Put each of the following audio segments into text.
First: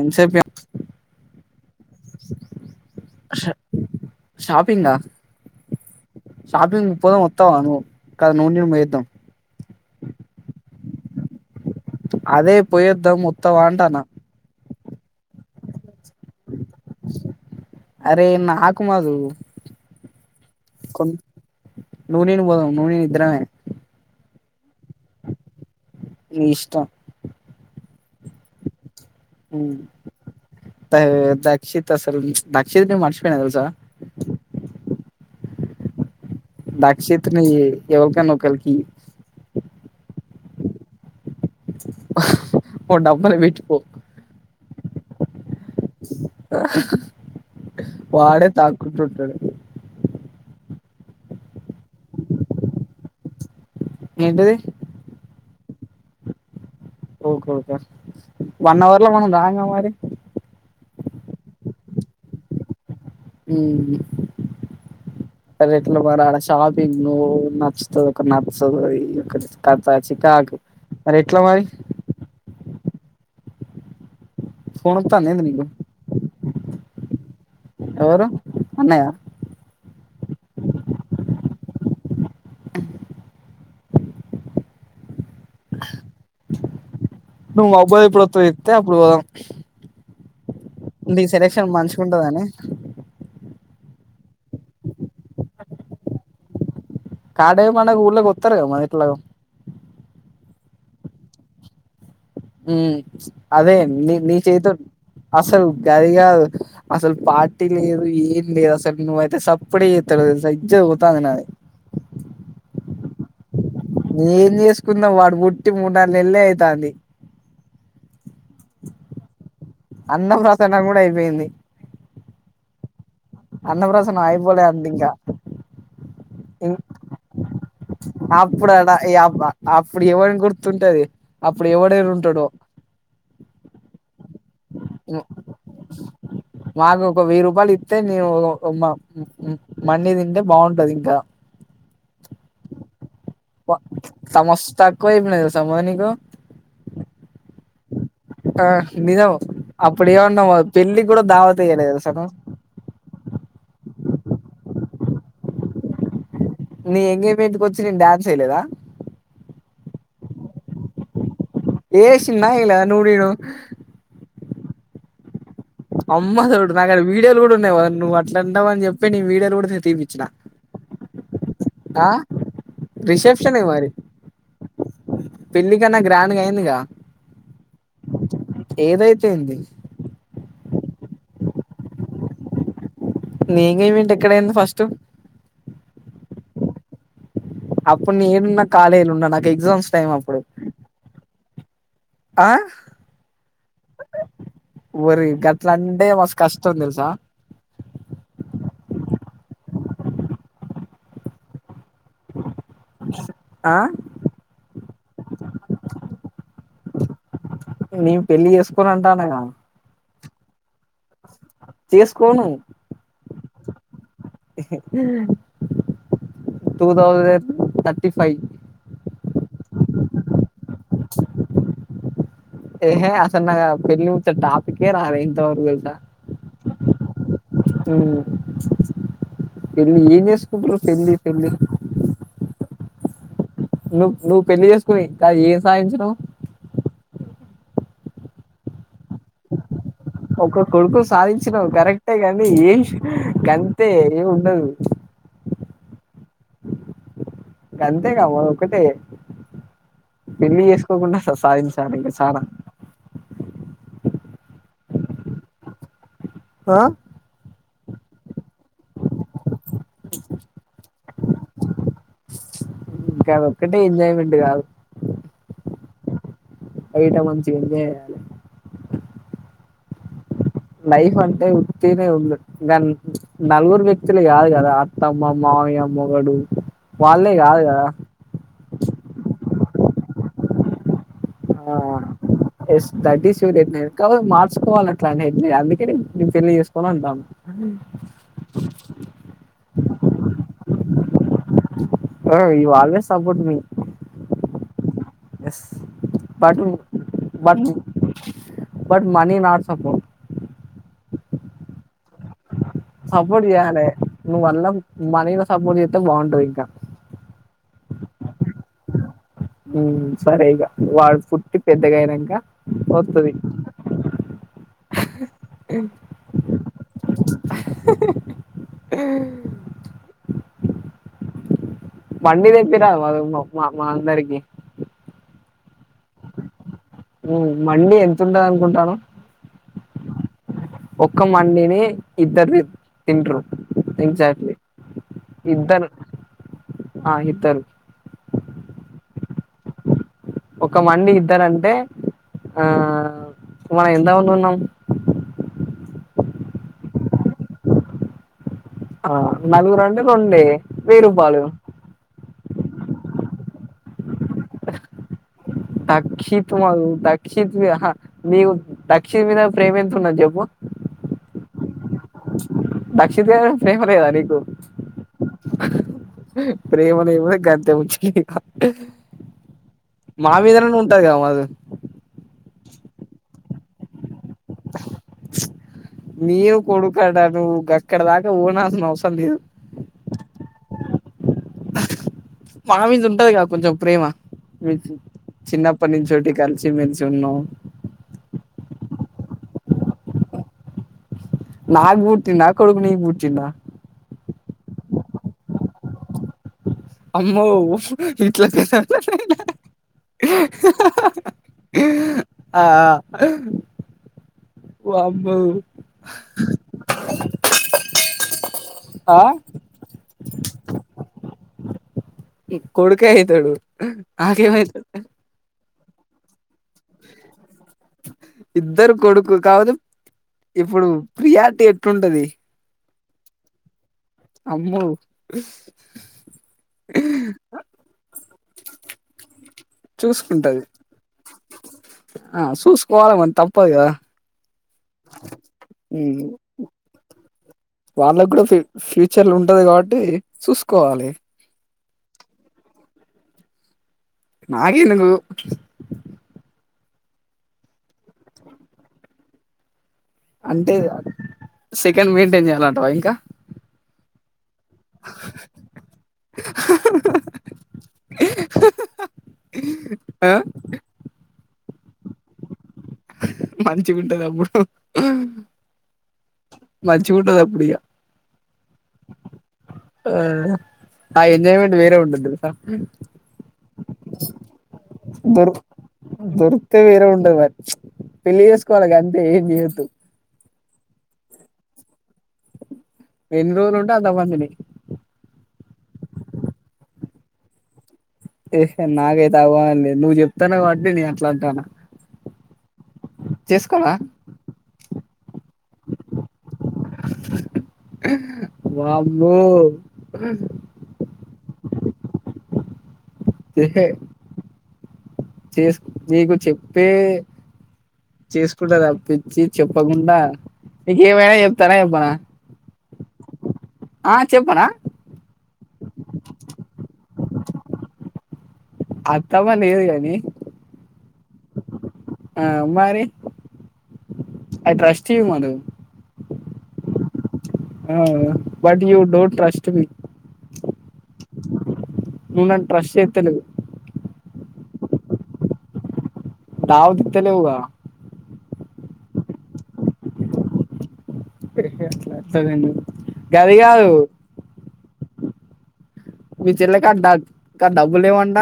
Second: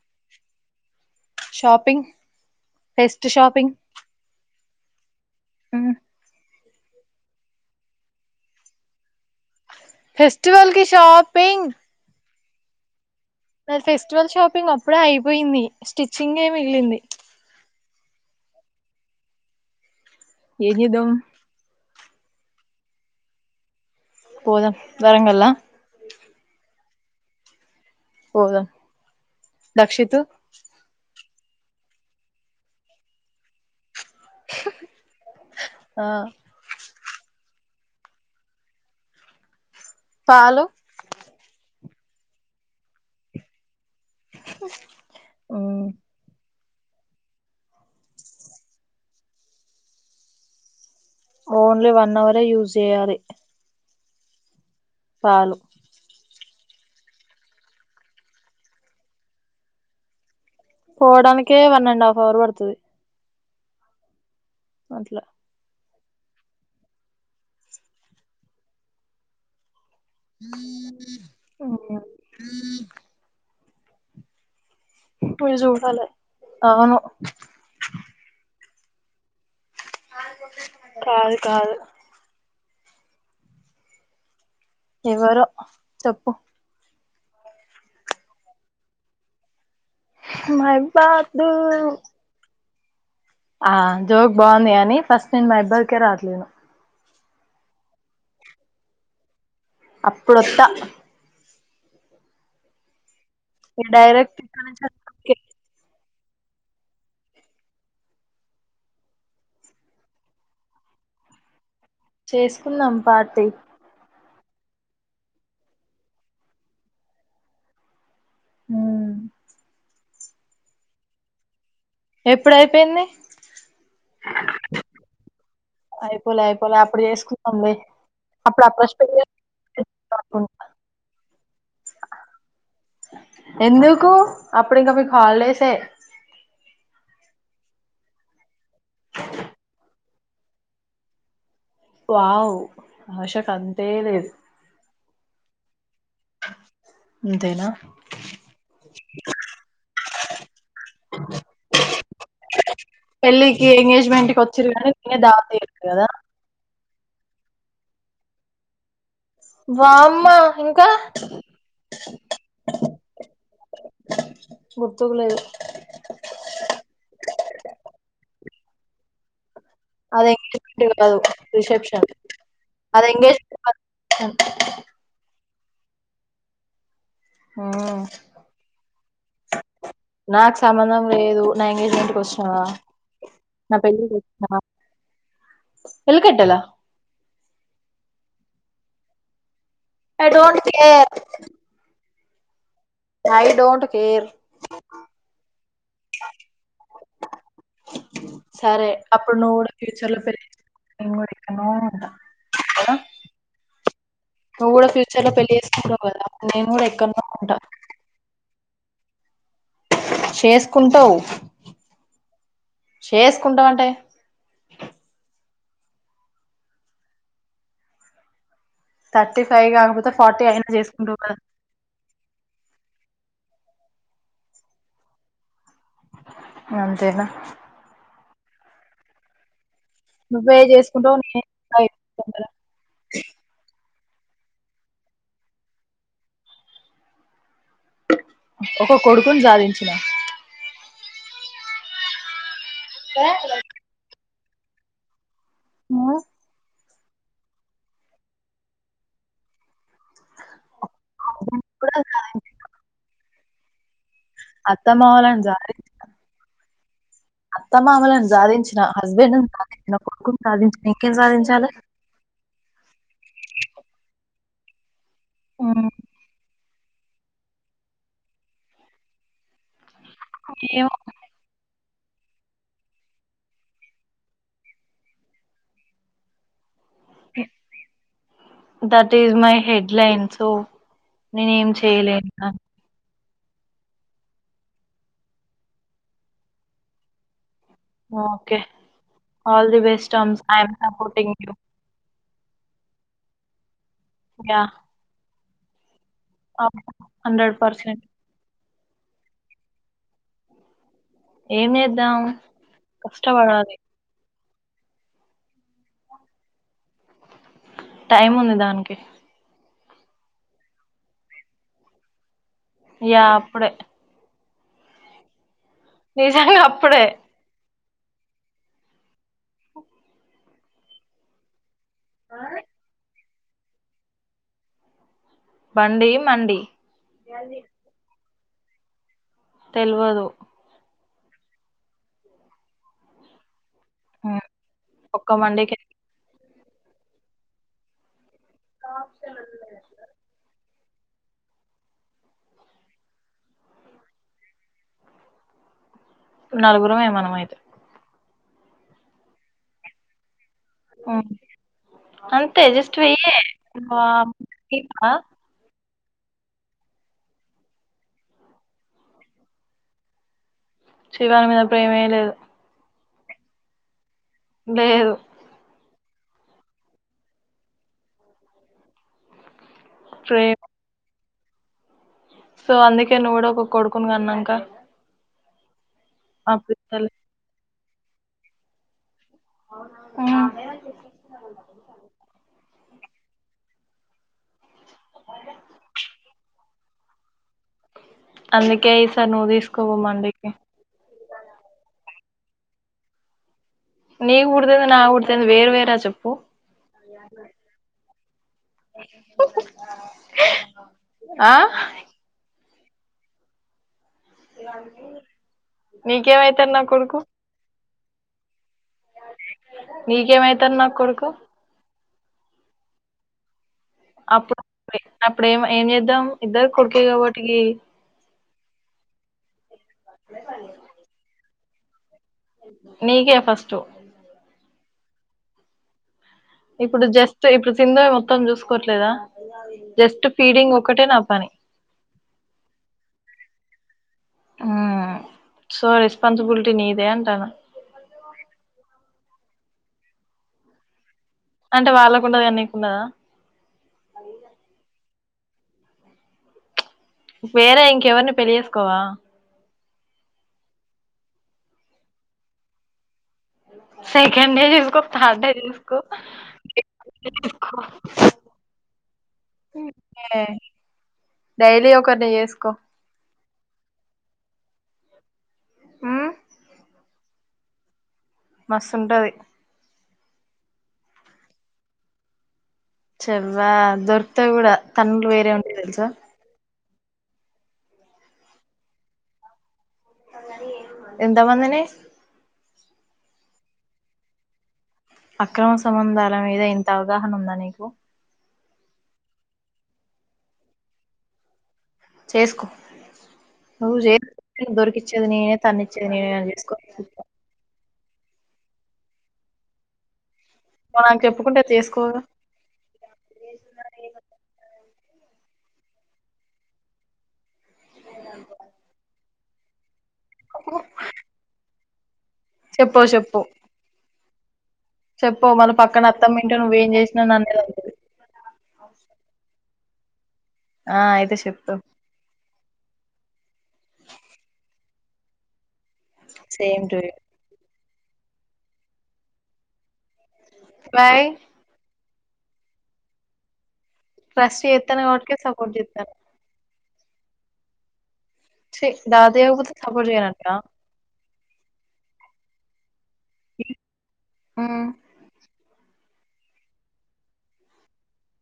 ఎంతసేపు shopping best shopping షాపింగా shopping పోదాం వస్తావా నువ్వు కద నువ్వు నేను పోద్దాం ఫెస్టివల్ కి షాపింగ్ అదే పోయిద్దా మొత్త నా ఫెస్టివల్ షపింగ్ అప్పుడ అయిపోయింది స్టిచ్చింగ్ అరే నాకు కుమదు ఏం చేద్దాం నువ్వు నేను పోదం నువ్వు నేను ఇద్దరమే పోదాం వరంగల్ ల నీ ఇష్టం పోదాం దక్షిత్ చిత్తా అసలు దాక్షిత్ న మర్చిపోయిన తెలుసా ఆ దక్షిత్ ని ఎవరికన్నా ఒకరికి ఇయ్యి పాలు ఓ డబ్బల పెట్టిపో వాడే తాకు తుంటడు ఓన్లీ వన్ అవరే యూస్ చేయాలి ఏంటిది పాలు ఓకేఓకే వన్ అవర్ల మనం రాం గా మరి పోవడానికే వన్ అండ్ హాఫ్ అవర్ పడతుది హ అట్లా రెట్ల మరి ఆడ షాపింగ్ ను నచ్చుతుంది ఒక నచ్చదు చ కాకు మరి ఎట్లా మరి ఫోన్ వాతందా ఏంది మీరు నీకు చూడాలి అవును ఎవరు అన్నయ్య కాదు కాదు ఎవరో చెప్పు నువ్ అబ్బాయి ఇప్పుడు చెప్తే అప్పుడు పోదాం మై నీ బాదు సెలక్షన్ మంచిగా ఉంటదని ఆ జోక్ బాగుంది అని ఫస్ట్ నేను మైబాద్కే రాట్లేను కాడే పండుగ ఊళ్ళకు కొత్తరూ కదా ఎట్లాగు అప్పుడొత్త హ అదే ఇగ నీ నీ డైరెక్ట్ ఇక్కడ చేతో నుంచి అక్కడికే. అసలు గది దు అసలు పార్టీ లేదు ఏం లేదు అసలు నువ్వ అయితే సప్పుడే చేత్తలేవు తెలుసా ఇజ్జత్ పోతంది నాది చేసుకుందాం పార్టీ నేం చేసుకున్నాం వాడు పుట్టి మూడు నాన్నెల్లే అయితాంది మ్మ్ అన్నం ప్రసన్న కూడా అయిపోయింది ఎప్పుడయిపోయింది అన్నపసన అయిపోలే అందీకా పోలే అయిపోలే అప్పుడు చేసుకుందాం లే అప్పుడు అడ నియబ్బ అప్పుడు ఎవనికి అనుకుంటా. గుర్తుంటది అప్పుడు ఎవడేడుంటడో అప్పుడింక మీకు హాల్డేసే మాకు ఒక వెయ్యి రూపాయలు ఇత్తే నేను ఒ మండి తింటే బాగుంటది ఇంకా వావ్ ఆషకు వ అంతే లేదు సమస్త ఎక్కువైపోయినది సమోనికు అంతేనా ఆ నిజము అప్పుడే ఏమన్నమోత్ పెళ్ళి కూడా దావతయ్యలేద సగం మెంట్ కి వచ్చిర్రు కానీ [unintelligible] దావత్ చేయరు కదా నీ ఎంగేజ్మెంట్కి వచ్చి నేను డాన్స్ ఏయలేదా వామ్మ ఇంకా ఏ సిన్న ఏయలేదా నూడిడు గుర్తుకులేదు అమ్మ తోడు నాకాడ వీడియోలు కూడా ఉన్నాయి నువ్వు అట్లాంటవ అని చెప్పి నీ వీడియోలు కూడా తీపిచ్చిన అది ఎంగేజ్మెంట్ కాదు రిసెప్షన్ ఆ అది రిసెప్షన్ ఎంగేజమెట్ ఏ మరి కాదు పెళ్లి కన్నా గ్రాండ్గా అయిందిగా హ్మ్ ఏదైతేయింది నాకు సంబంధం లేదు నా ఎంగేజ్మెంట్కి వచ్చినవా నీ ఎంగేజ్మెంట్ ఎక్కడైంది ఫస్ట్ కట్టలా అప్పుడు నేనున్న కాలేజ్లో ఉన్నా నాకు ఎగ్జామ్స్ టైమ్ ఐ అప్పుడు డోంట్ కేర్ ఆ ఐ డోంట్ కేర్ ఎ మస్ కష్టం దెల్సా సరే అప్పుడు నువ్వు కూడా ఫ్యూచర్ లో పెల్లి [inaudible] ఎక్కడ్నో ఉంటా ఆ నువ్వు కూడా ఫ్యూచర్ లో పెళ్లి చేసుకుంటవు కదా నేను కూడా కనుకుంట నేను పెళ్లి చేసుకోను అంటానగా చేసుకుంటావు చేస్కోను కుంటవ్ అంటే two thousand thirty five thirty five కాకపోతే ఫార్టీ అయినా చేసుకుంటూ కదా ఎహే అసలు [unintelligible] పెళ్ళిముచ్చ టాపికే రాలె ఇంతవరక్ అంతేనా ఉమ్ పెళ్లి ఏం నువ్వే చేసుకుంటారు పెళ్లి చేసుకుంటావు పెళ్లి నేనే నువ్ నువ్వు పెళ్లి చేసుకుని ఇంకా ఏం సాధించినా ఒక కొడుకున్ సాధించిన ఒక్క కొడుకు సాధించినవు కరెక్టే గానీ ఏం గంతే ఎం [unintelligible] మో ఇక అంతేగా [unintelligible] ఒక్కటే పెళ్లి చేసుకోకుండ సాధించాలి కూడా ఇంక చాలా సాధించిన, అత్త మనలని సాధించాలి ఆ అత్తమ్మామలులను సాధించిన హస్బెండ్ కొడుకుని సాధించిన ఇంకేం సాధించాలె ఇంకా అది ఒక్కటే ఎంజాయ్మెంట్ కాదు హ్మ్. అయితె మంచిగ ఎంజాయ్ చేయాలె ఏమో లైఫ్ అంటే ఉంది దనీ నలుగురు వ్యక్తులు కాదు కదా అత్తమ్మ మావయ్య మొగుడు వాళ్ళే కాదు కదా ఎడ్లైన్ సో నేనేం ఆ చేయలేను కానీ. ఎస్ థాట్ ఇస్ [unintelligible] మార్చుకోవాలి అట్లనే అందుకే నేను పెళ్లి చేసుకోను అంటాన్న okay all the best [unintelligible] thank you ఈ వాళవే సపోర్ట్ మీ ఇక yes but but but money not support ఏం ఎద్దాం సబడి జనే నువ వల్ల మనీ లో సపోర్ట్ చేస్తే బాగుంటుంది ఇంకా టైం ఉంది దానికి సరేగా వాడు పుట్టి పెద్దగా అయినాక యా వస్తది అప్పుడె [inaudible] నిజా కప్పుడే [inaudible] వందే పె అ అందారికి బండీ మండి మ్ మండీ ఎంత్ ఉండద్ అనుకుంటాను తెల్వదు ఒక్క మడిని ఇద్దరుది తింటరు హ్మ్. ఎక్జాక్ట్లీ ఒక్క మండికే ఇద్దరు ఆ ఇద్దరు [inaudible] ఒక మండి ఇద్దరంటే ఆ మనం ఎంత మంది ఉన్నాం నలుగురమే మనం అయితే ఆ నలుగురు అంటె రొండే అంతె జస్ట్ వెయ్యే ఆ దక్షిత్ మా దక్షిత్ మీ నీకు దక్షిత్ మీద ప్రేమ ఎంత ఉన్నది చెప్పు శివాని మీద ప్రేమే లేద్ దక్షిత్ గని మీద ప్రేమ లేదా నీక్ [inaudible] లేదు ప్రేమనే ఏ కంత ముంచి మా ప్రేమ మీదరనే ఉంటారు కదా మా అది సో అందుకే నువ్వు కుడ ఒక కొడుకుని గన్ అంకా మీవ కొడుకడా ను గ ఇక్కడ దాకా ఓన్సిన అవసం లేదు వు మా మీద ఉంటది క కొంచెం ప్రేమ మీ చిన్నప్పటి నుంచోటి కలిసి మలిసి ఉన్నాం అందుకే ఈ సార్ నువ్వు తీసుకోవ అడికి నాగ్బతన నా కొడుకు నీగబటినా నీ కుడతేంది నా కుడతేంది వేరు వేర చెప్పు అమ్మో ఇట్లా ఆ ఆ అమ్మో నీకేమవుతారు నా కొడుకు ఆ, నీకేమైతారు నాకు కొడుకు కోడుకాయతడు ఆేమైతు ఏనుదాం ఇద్దరు కొడుకు కాదు ఇప్పుడు ప్రియా అట్టుంటది నకే ఫస్ట్టు అమ ఇప్పుడు జ్యస్త ఇప్పుడు సింద మత్తం మొత్తం చూసుకోవట్లేదా జస్ట్ చూసుకుంటది ఫీడింగ్ ఒకటే నా పని ఆ చూసుకోవాలమని తప్పదు కదా సో రెస్పాన్సిబిలిటీ నీదే అంటాను వాళ్ళకు కూడా ఫ్యూచర్ లో ఉంట ఉంటది కాబట్టి చూసుకోవాలి అంటే వాళ్ళకుండద అన్నకుండదా నాగే ఎంగ వేరే ఇంకెవరిని పెళ్లిేసుకోవా అంటే చికెన్ మెయింటైన్ చేయాలంటవా ఇంకా సై గండ చూసుకో తాడే చూసుకో చసుకో [inaudible] ఆ డైలీ కని ఇసుకో మంచి ఉంటారు అప్పుడు ఉమ్ మంచిి వింటద అడి మస్తు ఉంటది ఆ ఆ ఎన్జోయ్మెంట్ వేర ఉంటంది చెవవా దొరుకుతా కూడా తండులు వేరే ఉంట తెలుసా అే వేరే ఉండ మరి పెళ్లిి చేసుకోవాలి అంతే ఏం చేయదు ఎంతా మందిిన ఎన్ని రోజులు ఉంటే అంతమందిని అక్రమ సంబంధాల మీద ఇంత అవగాహన ఉందా నీకు ఏ నాకైతే అవలేదు నువ్వు చెప్తానే కాబీ నేను అట్లా అంటా చేసుకో చేసుకో దొరికి దిినే తన్నిిన [inaudible] మామ్ో మనం చెప్పుకుంటే తీసుకోరు ఇహ చే నీకు చెప్పే చేసుకుంటారు అ ఇ చెప్పకుంట ంట నక ఏమైనా చెప్తార బన చెప్పు చెప్ప ఆ చెప్పరా చెప్ప మళ పక్కన అత్తం వింటా నువ్వేం చేసినా అనేది అది అత్తమ్మని ఏదిగాని ఆ అయితే చెప్త ఆ మరి ఐ ట్రస్ట్ అద same but you don't trust బ బాయ్ నువ న ట్రష్ట్ చేతలే ట్రస్ట్ ఎత్తాన వాటికే సపోర్ట్ చెతా వ దిత్తలే హవ స దాదయా బతే సపోర్ట్ చేయనంట అలాదం గది కాదు ఉమ్ మీ చెల్లకడ డబ్బులు ఏవంట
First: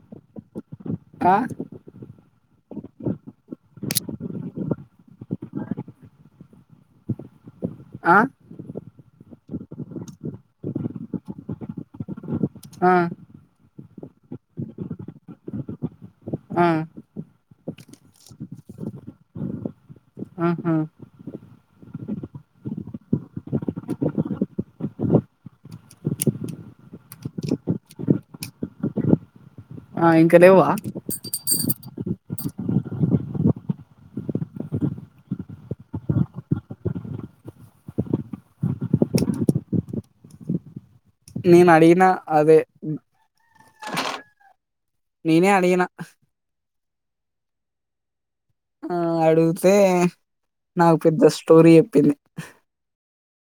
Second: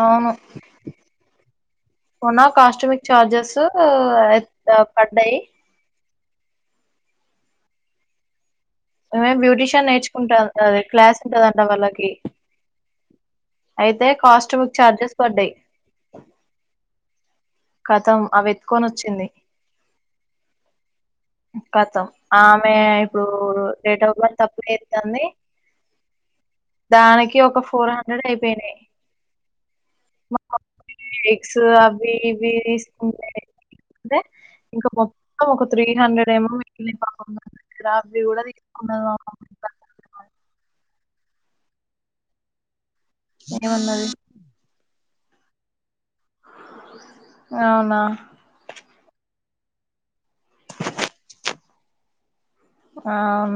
అవును క పోనా కాస్టూమిక్ చార్జస్ పడ్డాయి ఆ ేం బ్యూటీషియన్ నేర్చుకుంటా అది క్లాస్ ఉంటదంట వాళ్ళకి ఆ అయితే కాస్ట్ బక్ చఛార్జెస్ పర్ డే ఆ కతం అవితుకొని వచ్చింది ఆహా కతం ఆమె ఇప్పుడు డేట్ ఆఫ్ బర్త్ అప్పుడు ఏతుంది దానికి ఒక ఫోర్ హండ్రెడ్ అయిపోయినాయి ఆ మా ఇంకాదేవా మమ్మీ ఎగ్స్ అవి ఇవి తీసుకుంటేే ఇంకా మొత్తం ఒక త్రీ హండ్రెడ్ ఏమో అ కూడా తీసుకు నేను అడిగిన అదే ఏ వన్నది ననే అడిగనా అవునా అడుగితే నాకు పెద్ద స్టోరీ చెప్పింది ఆ